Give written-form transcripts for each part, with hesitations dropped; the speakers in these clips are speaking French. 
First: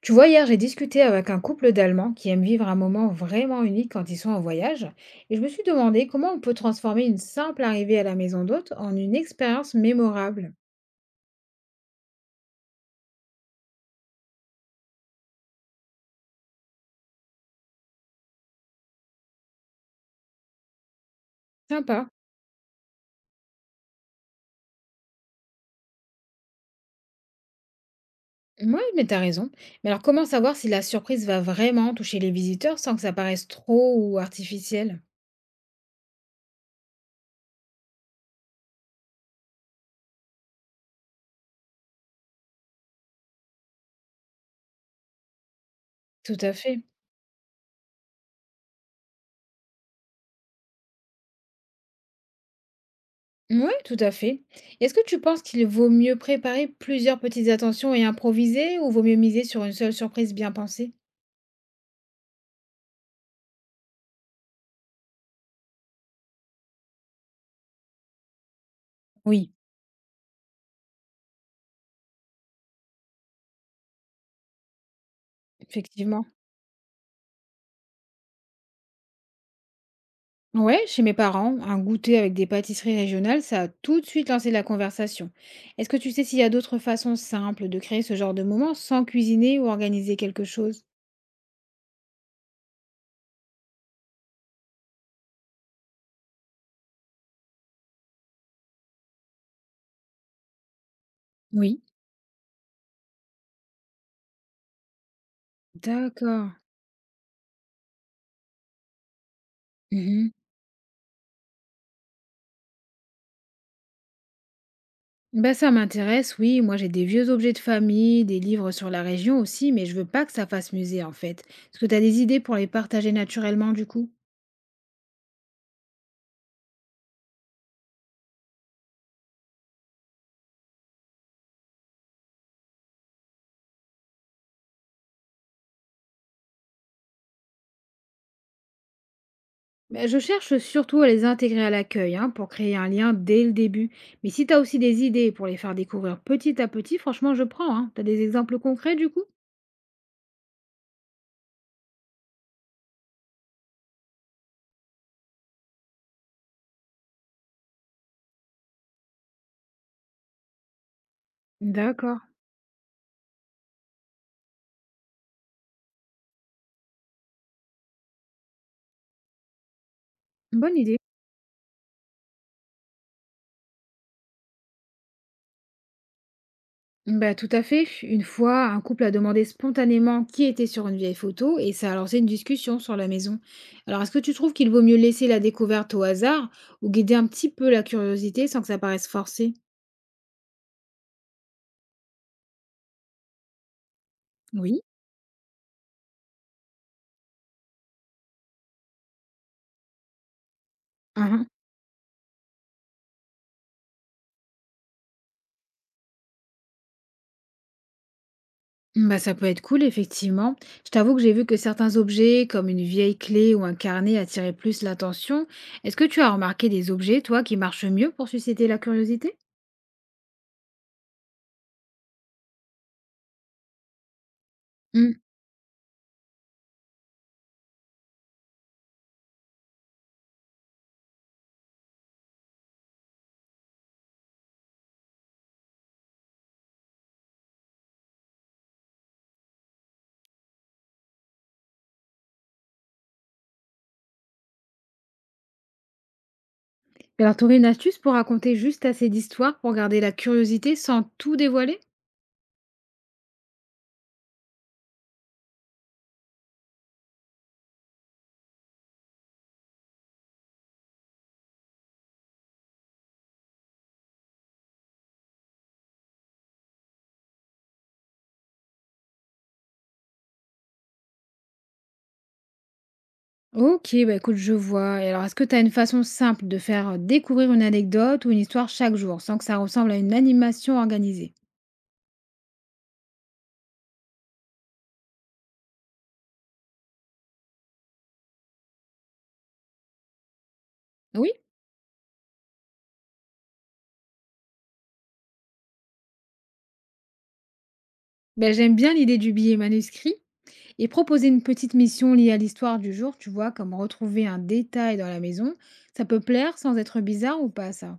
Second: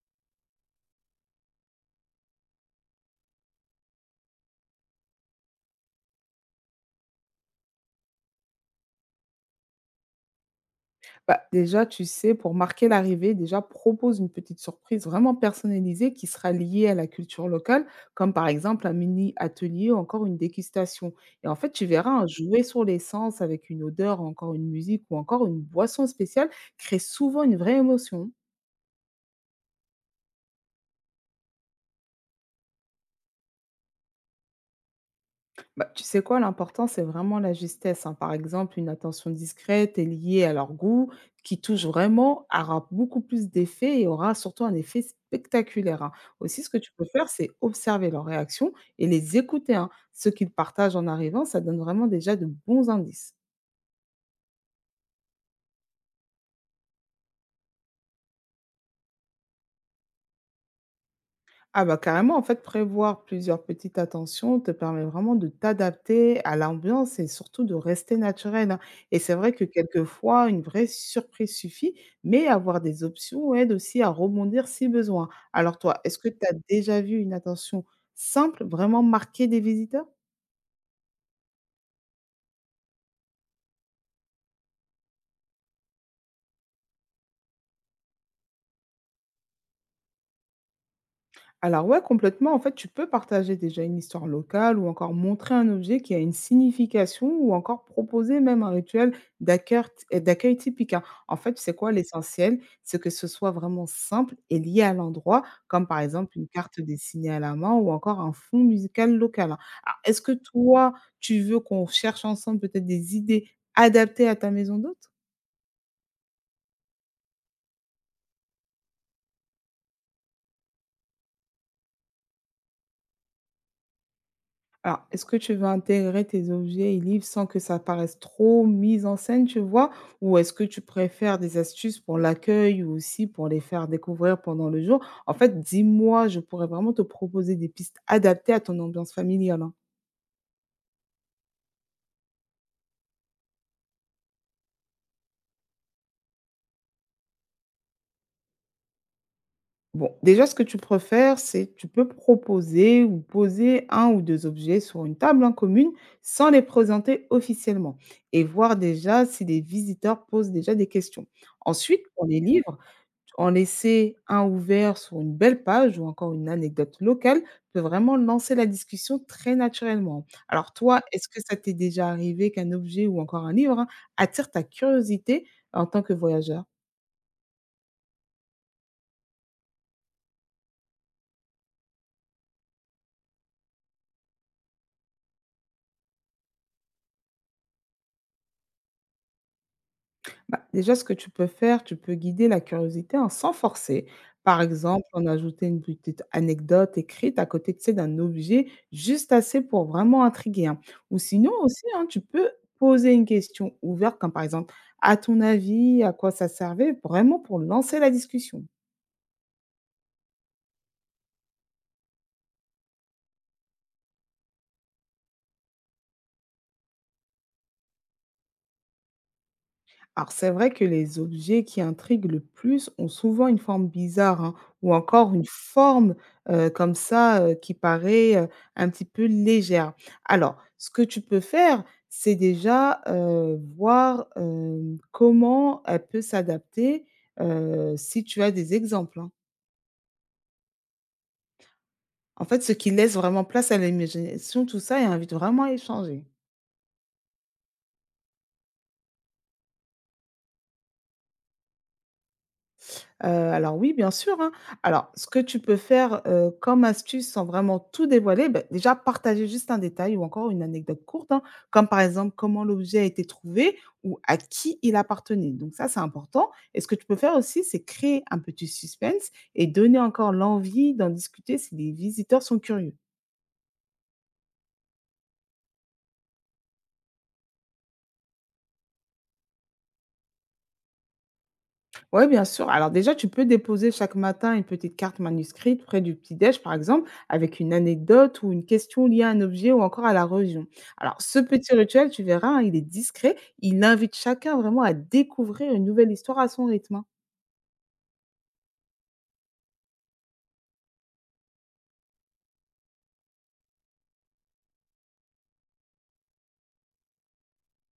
Tu vois, hier, j'ai discuté avec un couple d'Allemands qui aiment vivre un moment vraiment unique quand ils sont en voyage, et je me suis demandé comment on peut transformer une simple arrivée à la maison d'hôte en une expérience mémorable. Bah, déjà, tu sais, pour marquer l'arrivée, déjà propose une petite surprise vraiment personnalisée qui sera liée à la culture locale, comme par exemple un mini atelier ou encore une dégustation. Et en fait, tu Sympa. verras, un jouer sur l'essence avec une odeur, encore une musique ou encore une boisson spéciale crée souvent une vraie émotion. Oui, mais t'as raison. Mais alors, comment savoir si la surprise va vraiment toucher les visiteurs sans que ça paraisse trop ou artificiel? Bah, tu sais quoi, l'important, c'est vraiment la justesse, hein. Par exemple, une attention discrète est liée à leur goût, qui touche vraiment, aura beaucoup plus d'effet et aura surtout un effet spectaculaire, hein. Tout à Aussi, ce que fait. tu peux faire, c'est observer leurs réactions et les écouter, hein. Ce qu'ils partagent en arrivant, ça donne vraiment déjà de bons indices. Oui, tout à fait. Est-ce que tu penses qu'il vaut mieux préparer plusieurs petites attentions et improviser, ou vaut mieux miser sur une seule surprise bien pensée? Ah bah carrément, en fait, prévoir plusieurs petites attentions te permet vraiment de t'adapter à l'ambiance et surtout de rester naturel, hein. Et c'est vrai Oui, que quelquefois, une vraie surprise suffit, mais avoir des options aide aussi à rebondir si besoin. Alors toi, est-ce effectivement. que tu as déjà vu une attention simple vraiment marquer des visiteurs? Ouais, chez mes parents, un goûter avec des pâtisseries régionales, ça a tout de suite lancé la conversation. Est-ce que tu sais s'il y a d'autres façons simples de créer ce genre de moment sans cuisiner ou organiser quelque chose? Alors ouais, complètement. En fait, tu peux partager déjà une histoire locale ou encore montrer un objet qui a une signification ou encore proposer même un rituel d'accueil et d'accueil typique, hein. En fait, c'est Oui. quoi l'essentiel? C'est que ce soit vraiment simple et lié à l'endroit, comme par exemple une D'accord. carte dessinée à la main ou encore un fond musical local, hein. Alors, est-ce Mhm. que toi, tu veux qu'on cherche ensemble peut-être des idées adaptées à ta maison d'hôte? Ben ça m'intéresse, oui. Moi, j'ai des vieux objets de famille, des livres sur la région aussi, mais je veux pas que ça fasse musée en fait. Est-ce que tu as des idées pour les partager naturellement du coup? Alors, est-ce que tu veux intégrer tes objets et livres sans que ça paraisse trop mise en scène, tu vois? Ou est-ce que tu préfères des astuces pour l'accueil ou aussi pour les faire découvrir pendant le jour? En fait, dis-moi, je pourrais vraiment te proposer des pistes adaptées à ton ambiance familiale, hein. Ben, je cherche surtout à les intégrer à l'accueil, hein, pour créer un lien dès le début. Mais si tu as aussi des idées pour les faire découvrir petit à petit, franchement, je prends. Hein. Tu as des exemples concrets du coup? Bon, déjà, ce que tu préfères, c'est tu peux proposer ou poser un ou deux objets sur une table en commune sans les présenter officiellement et voir déjà si les visiteurs posent déjà des questions. Ensuite, D'accord, pour les livres, en laisser un ouvert sur une belle page ou encore une anecdote locale peut vraiment lancer la discussion très naturellement. Alors bonne idée. toi, est-ce que ça t'est déjà arrivé qu'un objet ou encore un livre, hein, attire ta curiosité en tant que voyageur? Bah, tout à fait. Une fois, un couple a demandé spontanément qui était sur une vieille photo et ça a lancé une discussion sur la maison. Alors, est-ce que tu trouves qu'il vaut mieux laisser la découverte au hasard ou guider un petit peu la curiosité sans que ça paraisse forcé? Bah, déjà, ce que tu peux faire, tu peux guider la curiosité en sans forcer. Par Oui. exemple, en ajouter une petite anecdote écrite à côté, tu sais, d'un objet, juste assez pour vraiment intriguer, hein. Ou sinon aussi, hein, tu peux poser une question ouverte, comme par exemple, à ton avis, à quoi ça servait, vraiment pour lancer la discussion. Bah, ça peut être cool, effectivement. Je t'avoue que j'ai vu que certains objets, comme une vieille clé ou un carnet, attiraient plus l'attention. Est-ce que tu as remarqué des objets, toi, qui marchent mieux pour susciter la curiosité? Alors c'est vrai que les objets qui intriguent le plus ont souvent une forme bizarre, hein, ou Hmm. encore une forme, comme ça, qui paraît, un petit peu légère. Alors ce que tu peux faire, c'est déjà, voir, comment elle peut s'adapter, si tu as des exemples, hein. En fait, ce qui laisse vraiment place à l'imagination, tout ça et invite vraiment à échanger. Alors, t'aurais une astuce pour raconter juste assez d'histoires pour garder la curiosité sans tout dévoiler? Alors oui, bien sûr, hein. Alors, ce que tu peux faire, comme astuce sans vraiment tout dévoiler, beh, déjà partager juste un détail ou encore une anecdote courte, hein, comme par exemple comment l'objet a été trouvé ou à qui il appartenait. Donc ça, c'est important et ce que tu peux faire aussi, c'est créer un petit suspense et donner encore l'envie d'en discuter si les visiteurs sont curieux. Ok, bah écoute, je vois. Et alors, est-ce que tu as une façon simple de faire découvrir une anecdote ou une histoire chaque jour, sans que ça ressemble à une animation organisée? Ouais, bien sûr. Alors déjà, tu peux déposer chaque matin une petite carte manuscrite près du petit-déj, par exemple, avec une anecdote ou une question liée à un objet ou encore à la religion. Alors, Oui. ce petit rituel, tu verras, hein, il est discret. Il invite chacun vraiment à découvrir une nouvelle histoire à son rythme, hein. Ben, j'aime bien l'idée du billet manuscrit. Et proposer une petite mission liée à l'histoire du jour, tu vois, comme retrouver un détail dans la maison, ça peut plaire sans être bizarre ou pas, ça?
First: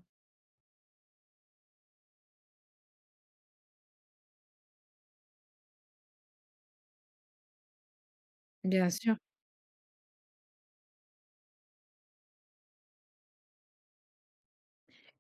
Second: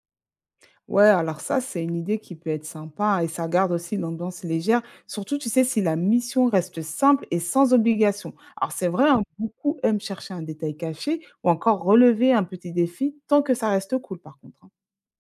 Ouais, alors ça, c'est une idée qui peut être sympa et ça garde aussi l'ambiance légère. Surtout, tu sais, si la mission reste simple et sans obligation. Alors, c'est Bien vrai, sûr. hein, beaucoup aiment chercher un détail caché ou encore relever un petit défi tant que ça reste cool, par contre, hein.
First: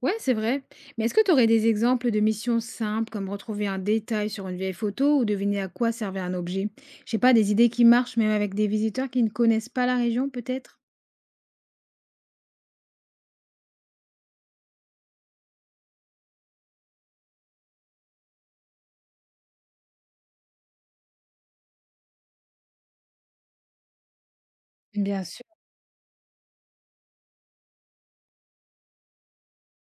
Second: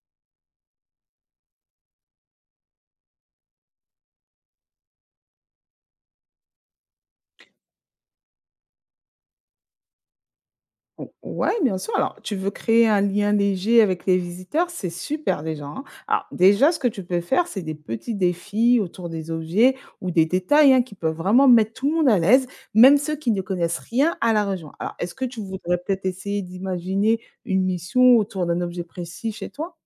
Ouais, c'est vrai. Mais est-ce que tu aurais des exemples de missions simples, comme retrouver un détail sur une vieille photo ou deviner à quoi servait un objet? Je sais pas, des idées qui marchent même avec des visiteurs qui ne connaissent pas la région, peut-être? O ouais, bien sûr. Alors, tu veux créer un lien léger avec les visiteurs, c'est super déjà, hein. Alors déjà, ce que tu peux faire, c'est des petits défis autour des objets ou des détails, hein, qui peuvent vraiment mettre tout le monde à l'aise, même ceux qui ne connaissent rien à la région. Alors, est-ce Bien que tu sûr. voudrais peut-être essayer d'imaginer une mission autour d'un objet précis chez toi?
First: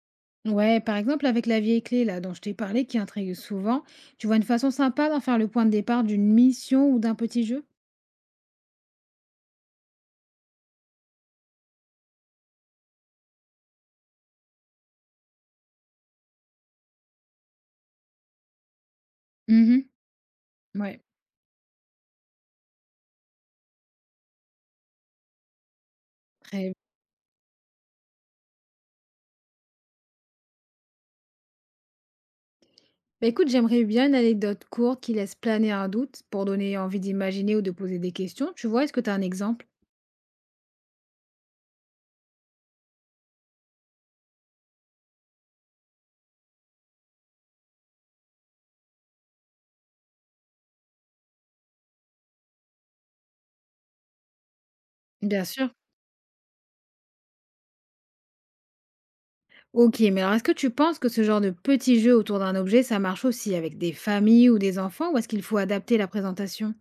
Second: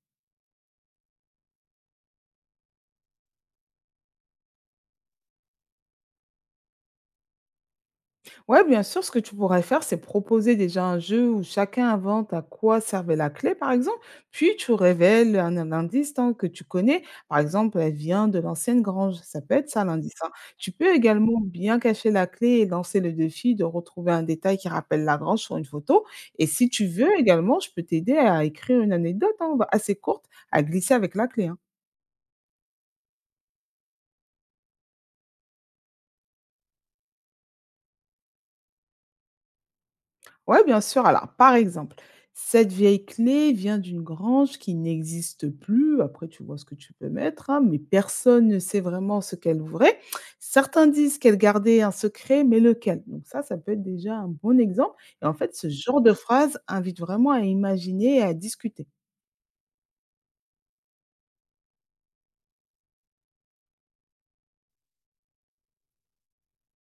Ouais, par exemple, avec la vieille clé là dont je t'ai parlé, qui intrigue souvent, tu vois une façon sympa d'en faire le point de départ d'une mission ou d'un petit jeu? Ouais, bien sûr, ce que tu pourrais faire, c'est proposer déjà un jeu où chacun invente à quoi servait la clé, par exemple, puis tu révèles un indice, hein, que tu connais. Par exemple, elle vient de l'ancienne grange. Ça peut être ça Mhm. l'indice, hein. Tu peux Ouais. également bien cacher la clé et lancer le défi de retrouver un détail qui rappelle la grange sur une photo. Et si Très. tu veux également, je peux t'aider à écrire une anecdote, hein, assez courte à glisser avec la clé, hein. Bah, écoute, j'aimerais bien une anecdote courte qui laisse planer un doute pour donner envie d'imaginer ou de poser des questions. Tu vois, est-ce que tu as un exemple? Ouais, bien sûr. Alors, par exemple, cette vieille clé vient d'une grange qui n'existe plus. Après, tu vois ce que tu peux mettre, hein, mais personne ne sait vraiment ce qu'elle ouvrait. Certains disent qu'elle gardait un secret, mais lequel? Donc ça peut être déjà un bon exemple. Et en Bien fait, ce sûr. genre de phrase invite vraiment à imaginer et à discuter. Ok, mais alors est-ce que tu penses que ce genre de petit jeu autour d'un objet, ça marche aussi avec des familles ou des enfants, ou est-ce qu'il faut adapter la présentation?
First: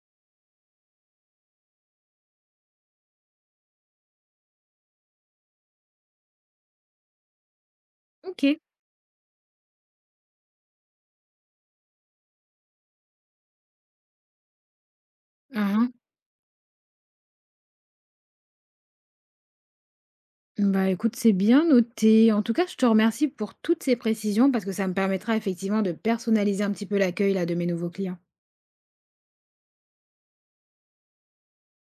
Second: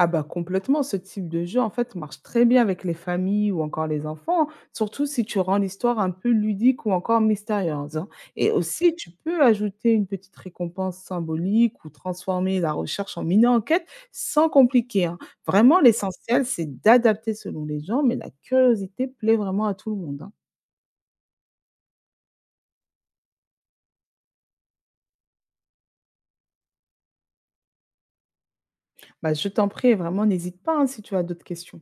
Ah bah complètement, ce type de jeu en fait marche très bien avec les familles ou encore les enfants, surtout si tu rends l'histoire un peu ludique ou encore mystérieuse, hein. Ok. Et aussi, tu peux ajouter une petite récompense symbolique ou transformer la recherche en mini-enquête sans compliquer, hein. Vraiment, Uhum. l'essentiel, c'est d'adapter selon les gens, mais la curiosité plaît vraiment à tout le monde, hein. Bah écoute, c'est bien noté. En tout cas, je te remercie pour toutes ces précisions parce que ça me permettra effectivement de personnaliser un petit peu l'accueil là de mes nouveaux clients. Bah, je t'en prie, vraiment, n'hésite pas, hein, si tu as d'autres questions.